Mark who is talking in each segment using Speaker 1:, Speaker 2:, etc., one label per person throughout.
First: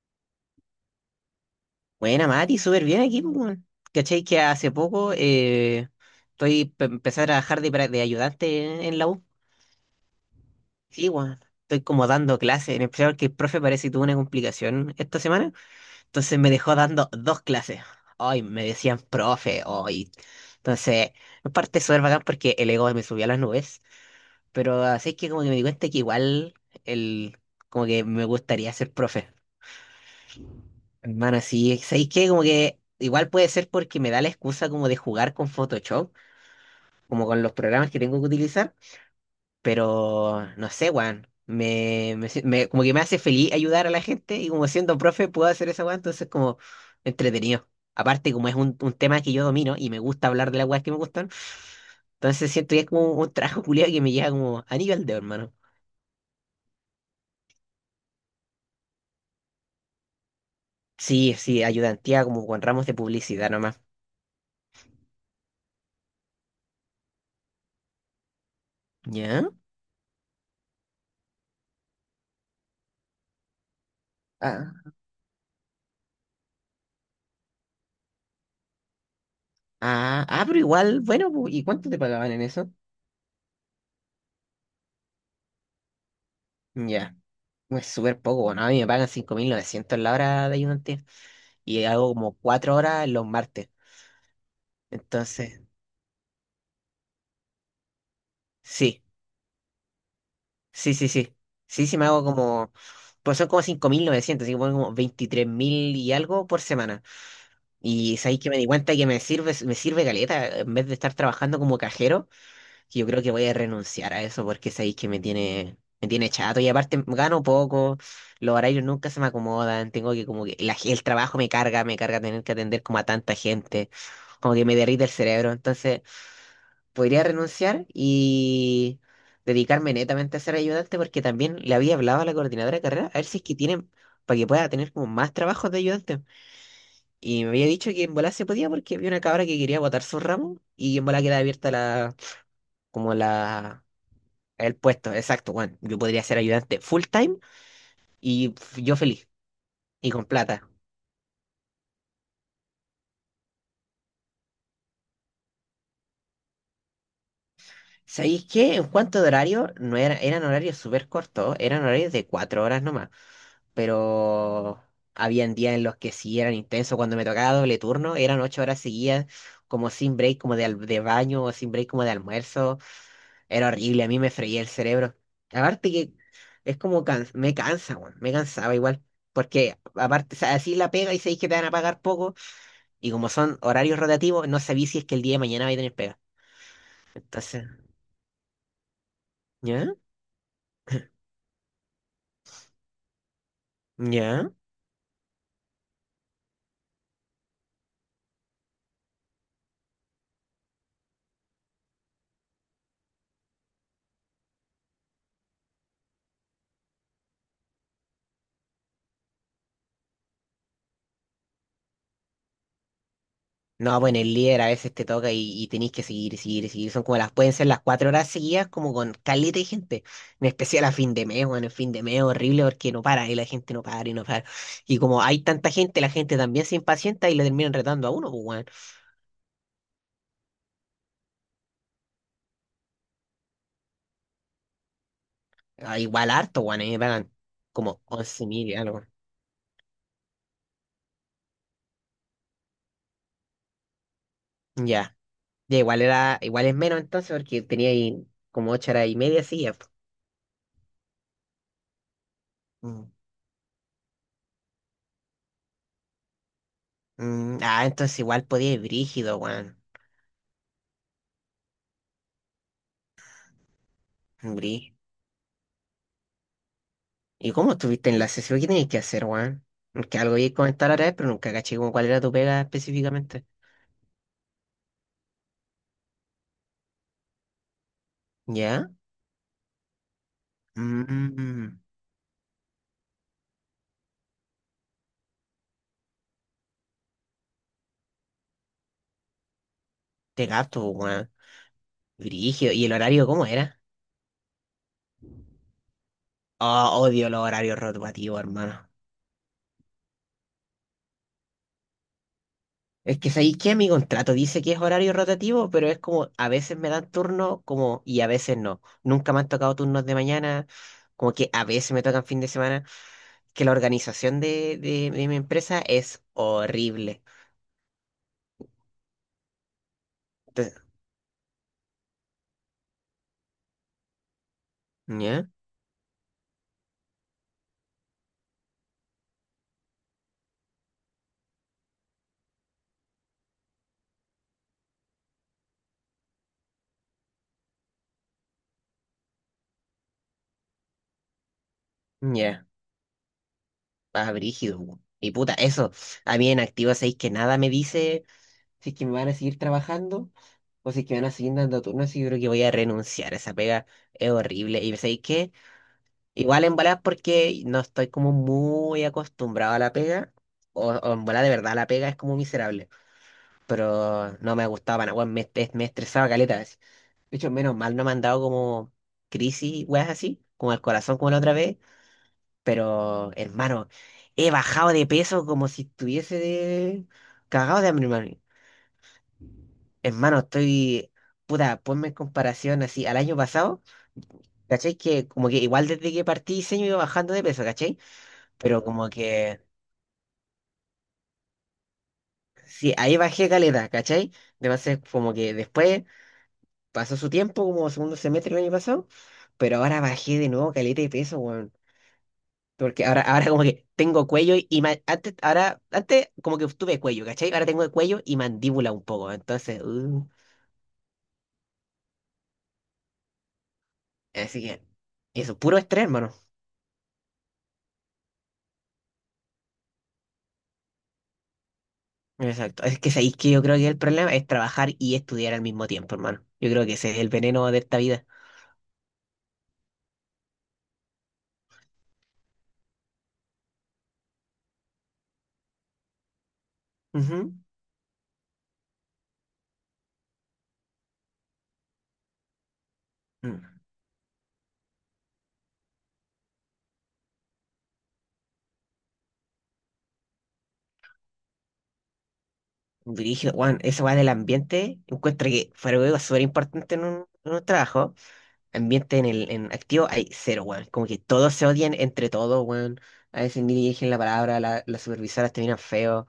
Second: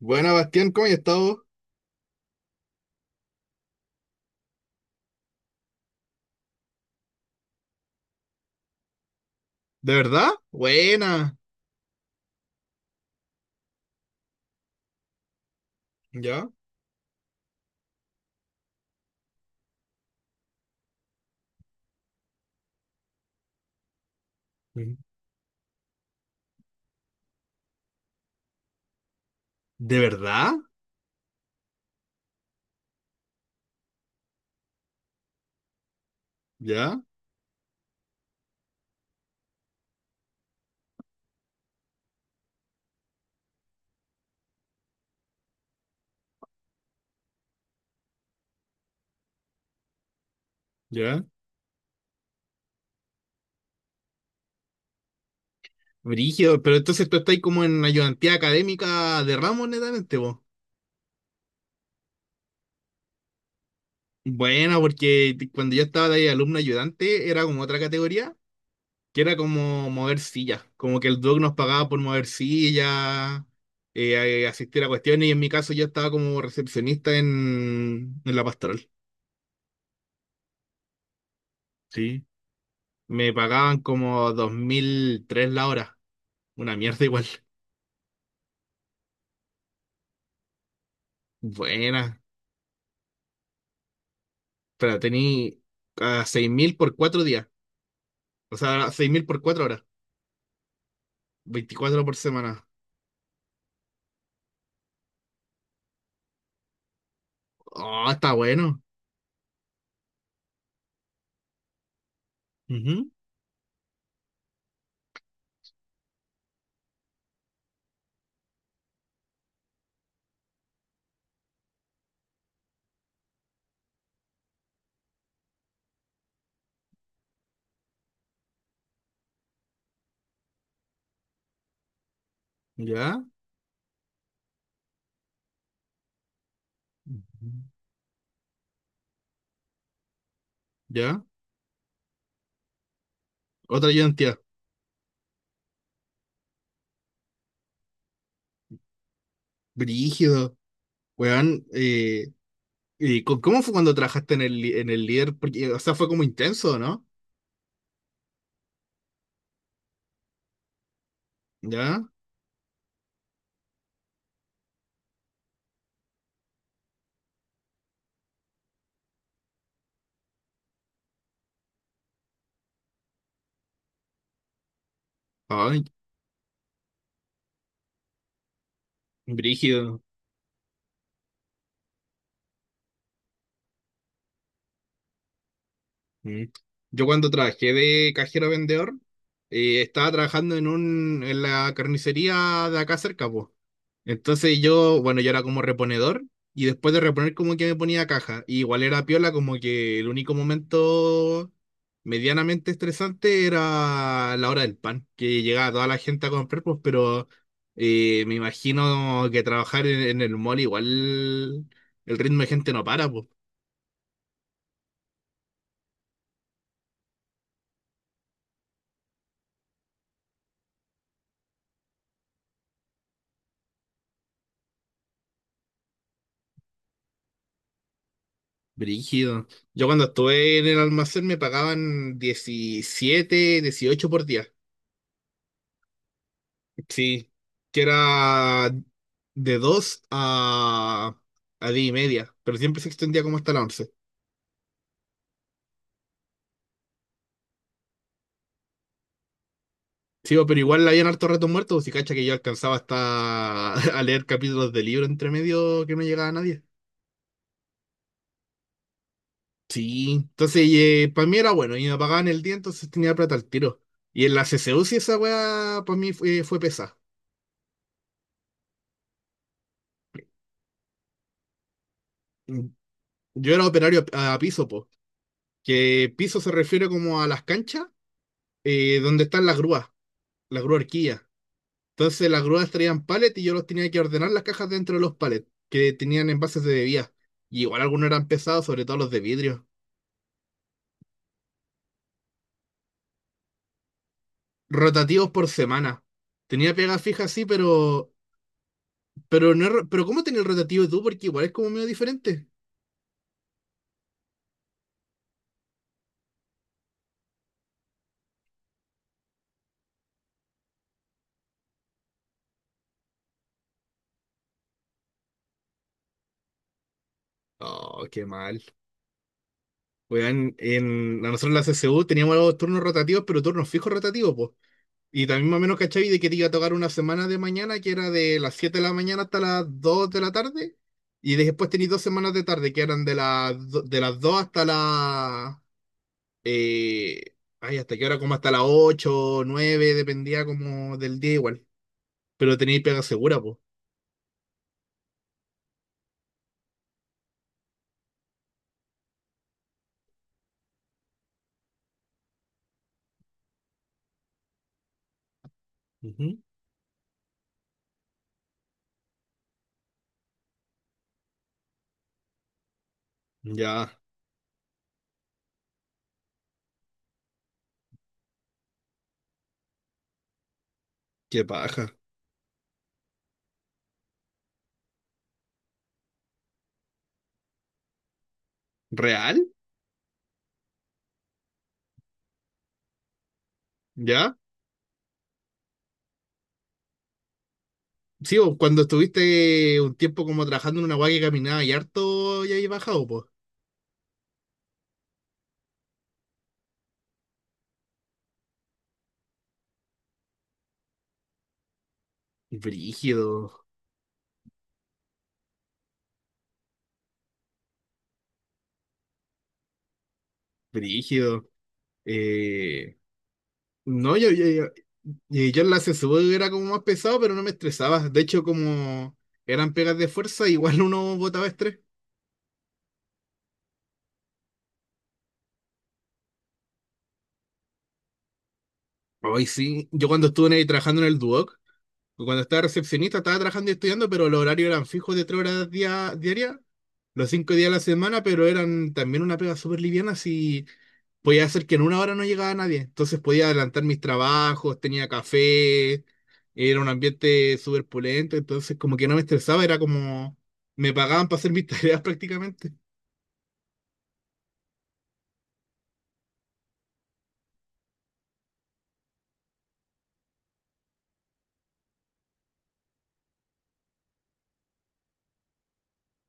Speaker 1: Buena, Bastián, ¿cómo has estado?
Speaker 2: Buena, Mati, súper bien aquí, pues, weón. ¿Cachai? Que hace poco empecé a trabajar de ayudante en la U.
Speaker 1: ¿De verdad?
Speaker 2: Sí,
Speaker 1: Buena.
Speaker 2: weón. Estoy como dando clases, en especial porque el profe parece que tuvo una complicación esta semana. Entonces
Speaker 1: ¿Ya?
Speaker 2: me dejó dando dos clases. Ay, me decían profe, hoy. Entonces, en parte súper bacán porque el ego me subió a las nubes. Pero
Speaker 1: Ujú.
Speaker 2: así es que como que me di cuenta que igual el, como que me gustaría ser profe.
Speaker 1: ¿De verdad?
Speaker 2: Hermano, sí, ¿sabéis qué? Como que igual puede ser porque me da la excusa como de jugar con Photoshop,
Speaker 1: ¿Ya?
Speaker 2: como con los programas que tengo que utilizar, pero no sé, Juan, me si- me- como que me hace feliz ayudar a la gente y como siendo profe puedo hacer esa weá, entonces como entretenido. Aparte, como es un tema que yo domino y me gusta hablar de las weas que me
Speaker 1: ¿Ya?
Speaker 2: gustan, entonces siento que es como un trabajo culiado que me llega como a nivel de hermano.
Speaker 1: Brígido, pero entonces tú estás como en ayudantía académica de ramos, netamente, vos.
Speaker 2: Sí, sí, ayudantía como con ramos de publicidad nomás.
Speaker 1: Buena, porque cuando yo estaba de ahí alumno ayudante, era como otra categoría, que era
Speaker 2: ¿Ya?
Speaker 1: como mover sillas, como que el doc nos pagaba por mover sillas, asistir a cuestiones, y en mi caso yo estaba como recepcionista en la pastoral.
Speaker 2: Ah, ah, pero igual, bueno, ¿y cuánto te
Speaker 1: Sí.
Speaker 2: pagaban en eso?
Speaker 1: Me pagaban como 2003 la hora. Una mierda
Speaker 2: Ya,
Speaker 1: igual.
Speaker 2: es súper poco, bueno, a mí me pagan 5.900 la hora de ayudante y hago
Speaker 1: Buena.
Speaker 2: como 4 horas los martes.
Speaker 1: Pero tení
Speaker 2: Entonces,
Speaker 1: a 6000 por 4 días. O sea,
Speaker 2: sí,
Speaker 1: 6000 por 4 horas.
Speaker 2: sí, sí, sí. Sí, sí,
Speaker 1: 24
Speaker 2: me
Speaker 1: por
Speaker 2: hago
Speaker 1: semana.
Speaker 2: como, pues son como 5.900 así que pongo como 23.000 y algo por semana.
Speaker 1: Oh,
Speaker 2: Y
Speaker 1: está
Speaker 2: sabéis que me di
Speaker 1: bueno.
Speaker 2: cuenta que me sirve caleta, en vez de estar trabajando como cajero, que yo
Speaker 1: Ujú,
Speaker 2: creo que voy a renunciar a eso porque sabéis que me tiene chato y aparte gano poco, los horarios nunca se me acomodan, tengo que como que el trabajo me carga tener que atender como a tanta gente, como que me derrite el cerebro, entonces podría renunciar y dedicarme netamente a ser ayudante porque también le había hablado a la coordinadora de carrera a
Speaker 1: ya.
Speaker 2: ver si es que tienen para que pueda tener como más trabajos de ayudante. Y me
Speaker 1: Ujú,
Speaker 2: había dicho que en bola se podía porque había una cabra que quería botar su ramo y en bola
Speaker 1: ya.
Speaker 2: queda abierta la como la
Speaker 1: Otra ayudantía.
Speaker 2: el puesto, exacto, bueno, yo podría ser ayudante full time y yo feliz y con
Speaker 1: Brígido.
Speaker 2: plata.
Speaker 1: Weón. ¿Y cómo fue cuando trabajaste en en el líder? Porque, o sea, fue como intenso, ¿no?
Speaker 2: ¿Sabéis qué? En cuanto de horario, no era, eran horarios súper cortos, eran
Speaker 1: Ya.
Speaker 2: horarios de 4 horas nomás, pero habían días en los que sí eran intensos, cuando me tocaba doble turno, eran 8 horas seguidas, como sin break como de baño o sin break como de almuerzo, era horrible, a mí me freía el cerebro.
Speaker 1: Ay,
Speaker 2: Aparte que es como me cansa, weón, me cansaba igual, porque
Speaker 1: brígido.
Speaker 2: aparte, o sea, así la pega y sabéis que te van a pagar poco. Y como son horarios rotativos, no sabí si es que el día de mañana vais a tener pega.
Speaker 1: Mm. Yo cuando
Speaker 2: Entonces,
Speaker 1: trabajé de cajero vendedor,
Speaker 2: ¿ya?
Speaker 1: estaba trabajando en en la carnicería de acá cerca, pues.
Speaker 2: ¿Ya?
Speaker 1: Entonces yo, bueno, yo era como reponedor y después de reponer como que me ponía caja. Y igual era piola, como que el único momento medianamente estresante era la hora del pan, que llegaba toda la gente a comprar, pues, pero me imagino que trabajar en el mall igual el ritmo de gente no para, pues.
Speaker 2: No, bueno, el líder a veces te toca y tenéis que seguir, y seguir, y seguir. Son como pueden ser las 4 horas seguidas, como con caleta de gente. En especial a fin de mes, bueno, el fin de mes es horrible porque no para, y la gente no para, y no para. Y como hay tanta gente, la gente también se impacienta y le terminan retando a uno, pues, weón.
Speaker 1: Brígido. Yo cuando estuve en el almacén me pagaban 17 18 por día.
Speaker 2: Ah, igual harto, weón, a mí me pagan
Speaker 1: Sí, que
Speaker 2: como 11.000
Speaker 1: era
Speaker 2: y algo.
Speaker 1: de 2 a 10 y media, pero siempre se extendía como hasta las 11.
Speaker 2: Ya, ya, igual es menos entonces porque tenía ahí como 8 horas y media seguidas, pues.
Speaker 1: Sí, bo, pero igual habían hartos ratos muertos, si cacha que yo alcanzaba
Speaker 2: Mm.
Speaker 1: hasta a leer capítulos de libro entre medio que no llegaba nadie.
Speaker 2: Ah, entonces igual podía ir brígido, weón.
Speaker 1: Sí, entonces para mí era bueno, y me pagaban el día, entonces tenía plata al tiro. Y en la
Speaker 2: Brí.
Speaker 1: CCU sí esa weá para mí fue pesada.
Speaker 2: ¿Y cómo estuviste en la sesión? ¿Qué tenías que hacer, weón? Que algo iba a comentar ahora, pero nunca caché como cuál era tu pega
Speaker 1: Mm,
Speaker 2: específicamente.
Speaker 1: yo era operario a piso, po, que piso se refiere como a las canchas,
Speaker 2: ¿Ya?
Speaker 1: donde están las grúas, las grúas.
Speaker 2: Mm,
Speaker 1: Entonces las grúas traían palets y yo los tenía que ordenar las cajas dentro de los palets, que tenían envases de bebidas. Y igual algunos eran pesados, sobre todo los de vidrio.
Speaker 2: te gato, weón. Brígido. ¿Y el horario cómo era?
Speaker 1: Rotativos por semana. Tenía pega
Speaker 2: Oh,
Speaker 1: fija,
Speaker 2: odio los
Speaker 1: sí,
Speaker 2: horarios
Speaker 1: pero.
Speaker 2: rotativos, hermano.
Speaker 1: Pero no. Pero, ¿cómo tenía el rotativo tú? Porque igual es como medio diferente.
Speaker 2: Es que sabéis que mi contrato dice que es horario rotativo, pero es como a veces me dan turno como y a veces no. Nunca me han tocado turnos de mañana, como que a veces me tocan fin de semana, que la organización de mi empresa es horrible.
Speaker 1: Oh, qué mal. Weón,
Speaker 2: Entonces,
Speaker 1: a nosotros en la CCU teníamos los turnos rotativos, pero turnos fijos rotativos, pues. Y
Speaker 2: ya,
Speaker 1: también más o menos cachai de que te iba a tocar una semana de mañana que era de las 7 de la mañana hasta las 2 de la tarde. Y después tenéis 2 semanas de tarde que eran de de las 2 eh, ay, ¿hasta qué hora? Como hasta las ocho nueve, dependía como del día igual. Pero
Speaker 2: ya,
Speaker 1: tenéis pega segura, pues.
Speaker 2: ah, brígido. Po. Y puta, eso, a mí en activo sabéis que nada me dice si es que me van a seguir trabajando o si es que me van a seguir dando turnos y yo creo que voy a renunciar. Esa pega es horrible. Y sabéis que igual en bola porque no estoy como muy acostumbrado a la pega o en bola de verdad la pega es como miserable.
Speaker 1: Ya,
Speaker 2: Pero no me gustaba, para nada, weón, me estresaba caleta. De hecho, menos mal no me han dado como crisis, weas así, como el corazón como la
Speaker 1: qué
Speaker 2: otra vez.
Speaker 1: paja.
Speaker 2: Pero, hermano, he bajado de peso como si estuviese de cagado de hambre, hermano.
Speaker 1: ¿Real?
Speaker 2: Hermano, estoy. Puta, ponme en comparación así al año pasado.
Speaker 1: ¿Ya?
Speaker 2: ¿Cachai? Que como que igual desde que partí diseño iba bajando de peso, ¿cachai?
Speaker 1: Sí, o cuando
Speaker 2: Pero como que,
Speaker 1: estuviste un tiempo como trabajando en una guay que caminaba y harto y ahí
Speaker 2: sí,
Speaker 1: bajado,
Speaker 2: ahí
Speaker 1: pues.
Speaker 2: bajé caleta, ¿cachai? Además, como que después pasó su tiempo, como segundo semestre del año pasado, pero ahora bajé de nuevo caleta de peso, weón. Porque ahora, ahora
Speaker 1: Brígido,
Speaker 2: como que tengo cuello y antes, ahora, antes como que tuve cuello, ¿cachai? Ahora tengo cuello y mandíbula un poco. Entonces,
Speaker 1: brígido. Eh, No,
Speaker 2: así que
Speaker 1: y
Speaker 2: eso,
Speaker 1: yo en
Speaker 2: puro
Speaker 1: la
Speaker 2: estrés,
Speaker 1: CSU
Speaker 2: hermano.
Speaker 1: era como más pesado, pero no me estresaba. De hecho, como eran pegas de fuerza, igual uno botaba estrés.
Speaker 2: Exacto. Es que sabéis que yo creo que el problema es trabajar y estudiar al mismo tiempo, hermano. Yo creo que ese es el veneno de esta vida.
Speaker 1: Hoy sí, yo cuando estuve ahí trabajando en el Duoc, cuando estaba recepcionista, estaba trabajando y estudiando, pero los horarios eran fijos de 3 horas diarias los
Speaker 2: Ujú.
Speaker 1: 5 días de la semana, pero eran también una pega súper liviana, si podía hacer que en una hora no llegaba nadie. Entonces podía
Speaker 2: Mm.
Speaker 1: adelantar mis trabajos, tenía café, era un ambiente súper pulento, entonces como que no me estresaba, era como me pagaban para hacer mis tareas prácticamente.
Speaker 2: Brígido, Juan, esa weá del ambiente, encuentro que fue algo súper importante en un trabajo. Ambiente en activo hay cero, weón. Como que todos se odian entre todos, weón. A veces ni dirigen la palabra, las supervisoras terminan feo.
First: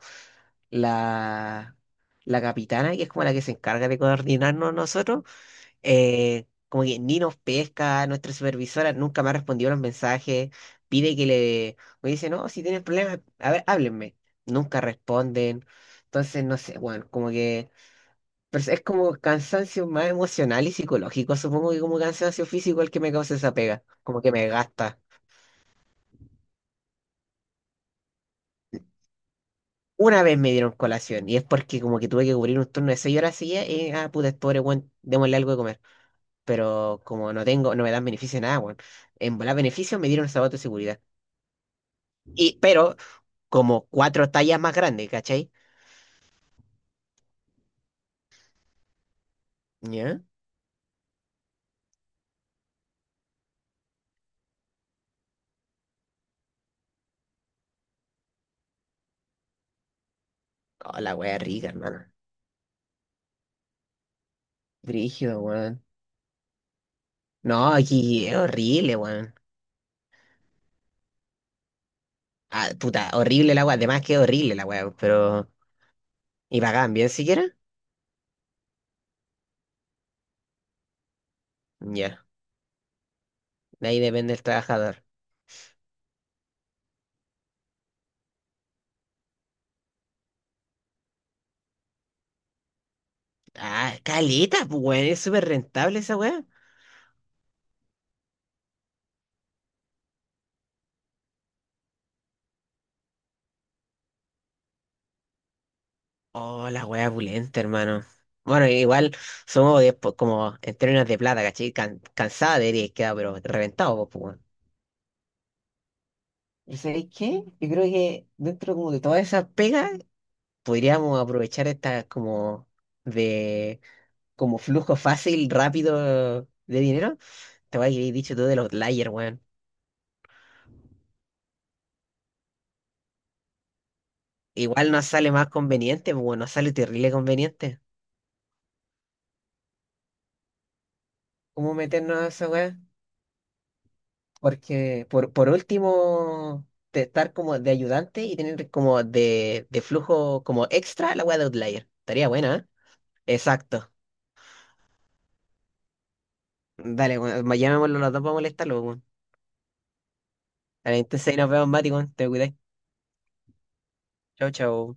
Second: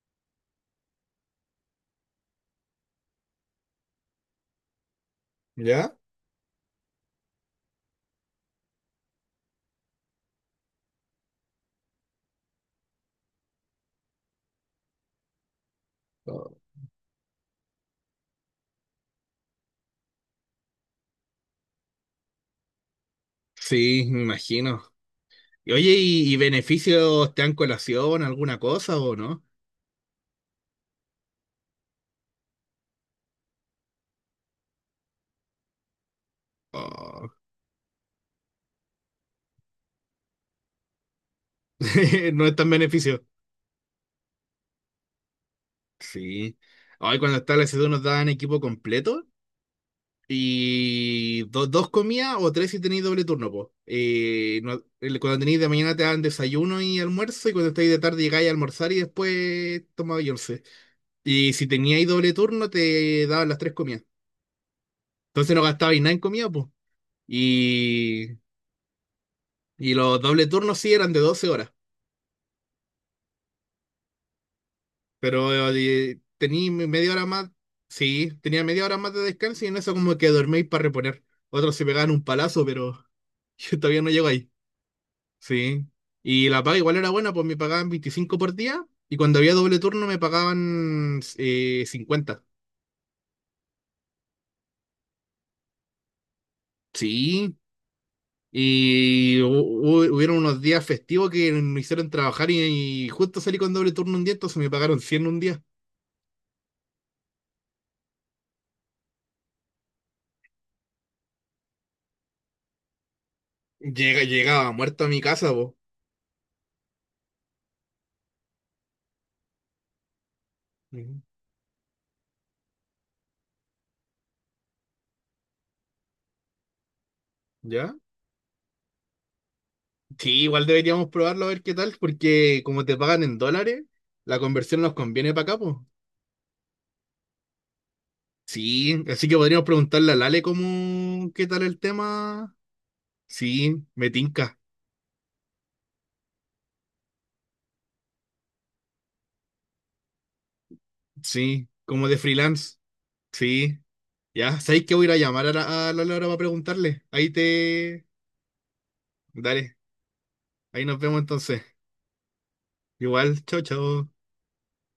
Speaker 2: La, la capitana, que es como la que se encarga de coordinarnos nosotros,
Speaker 1: ¿Ya?
Speaker 2: como que ni nos pesca, nuestra supervisora nunca me ha respondido los mensajes, pide que le. Me dice, no, si tienen problemas, a ver, háblenme. Nunca responden. Entonces,
Speaker 1: Oh.
Speaker 2: no sé, weón, como que. Pero es como cansancio más emocional y psicológico, supongo que como cansancio físico el que me causa esa pega,
Speaker 1: Sí, me
Speaker 2: como que me
Speaker 1: imagino.
Speaker 2: gasta.
Speaker 1: Y oye, y beneficios te dan colación, alguna cosa o no?
Speaker 2: Una vez me dieron colación y es porque como que tuve que cubrir un turno de 6 horas seguidas y ah, puta, este pobre weón, démosle algo de comer. Pero
Speaker 1: Oh,
Speaker 2: como no tengo, no me dan beneficio nada, weón. En volar beneficio me dieron zapatos de seguridad.
Speaker 1: no es
Speaker 2: Y,
Speaker 1: tan
Speaker 2: pero
Speaker 1: beneficio.
Speaker 2: como cuatro tallas más grandes, ¿cachai?
Speaker 1: Sí. Hoy cuando está la S2 nos dan equipo completo.
Speaker 2: ¿Ya?
Speaker 1: Y dos comidas o tres si tenéis doble turno, pues. Cuando tenéis de mañana te dan desayuno y almuerzo, y cuando estáis de tarde llegáis a almorzar y después tomabais once.
Speaker 2: Oh, la wea
Speaker 1: Y si
Speaker 2: rica, hermano.
Speaker 1: teníais doble turno te daban las tres comidas.
Speaker 2: Brígido,
Speaker 1: Entonces no
Speaker 2: weón.
Speaker 1: gastabais nada en comida, pues.
Speaker 2: No,
Speaker 1: Y,
Speaker 2: aquí es horrible, weón.
Speaker 1: y los doble turnos sí eran de 12 horas,
Speaker 2: Ah, puta, horrible la wea. Además que es horrible la wea, pero.
Speaker 1: pero
Speaker 2: ¿Y
Speaker 1: tenéis
Speaker 2: pagan bien
Speaker 1: media hora más,
Speaker 2: siquiera?
Speaker 1: sí, tenía media hora más de descanso y en eso como que dorméis para reponer. Otros se pegaban un
Speaker 2: Ya,
Speaker 1: palazo, pero yo
Speaker 2: de ahí
Speaker 1: todavía no llego
Speaker 2: depende el
Speaker 1: ahí.
Speaker 2: trabajador.
Speaker 1: Sí. Y la paga igual era buena, pues me pagaban 25 por día y cuando había doble turno me pagaban 50.
Speaker 2: Ah, caleta, pues, weón, es súper rentable esa weá.
Speaker 1: Sí. Y hubieron unos días festivos que me hicieron trabajar y justo salí con doble turno un día, entonces me pagaron 100 un día.
Speaker 2: Oh, la weá pulenta, hermano. Bueno, igual somos después como en términos de plata, ¿cachai? Cansada debería quedar, pero reventado, pues, pues, weón.
Speaker 1: Llegaba muerto a mi casa, vos.
Speaker 2: ¿Y sabéis qué? Yo creo que dentro como de todas esas pegas, podríamos aprovechar esta como de como flujo fácil, rápido de dinero. Te voy
Speaker 1: ¿Ya?
Speaker 2: a dicho todo del Outlier, weón.
Speaker 1: Sí, igual deberíamos probarlo a ver qué tal, porque como te pagan en dólares, la conversión
Speaker 2: Igual
Speaker 1: nos
Speaker 2: nos sale
Speaker 1: conviene para
Speaker 2: más
Speaker 1: acá, pues.
Speaker 2: conveniente, pues, bueno, nos sale terrible conveniente.
Speaker 1: Sí, así que podríamos preguntarle a Lale cómo, qué tal
Speaker 2: ¿Cómo
Speaker 1: el
Speaker 2: meternos a esa
Speaker 1: tema.
Speaker 2: weá?
Speaker 1: Sí, me tinca.
Speaker 2: Porque por último, de estar como de ayudante y tener como de flujo como extra la weá de
Speaker 1: Sí,
Speaker 2: Outlier.
Speaker 1: como de
Speaker 2: Estaría buena, ¿eh?
Speaker 1: freelance. Sí,
Speaker 2: Exacto.
Speaker 1: ya. ¿Sabéis que voy a ir a llamar a a la Laura para preguntarle?
Speaker 2: Dale,
Speaker 1: Ahí
Speaker 2: weón, llamémoslo
Speaker 1: te...
Speaker 2: los dos para molestarlo, weón.
Speaker 1: Dale, ahí nos
Speaker 2: Dale,
Speaker 1: vemos
Speaker 2: entonces ahí nos
Speaker 1: entonces.
Speaker 2: vemos, Mati, weón. Te cuidáis.
Speaker 1: Igual, chao, chao.
Speaker 2: Chau, chau.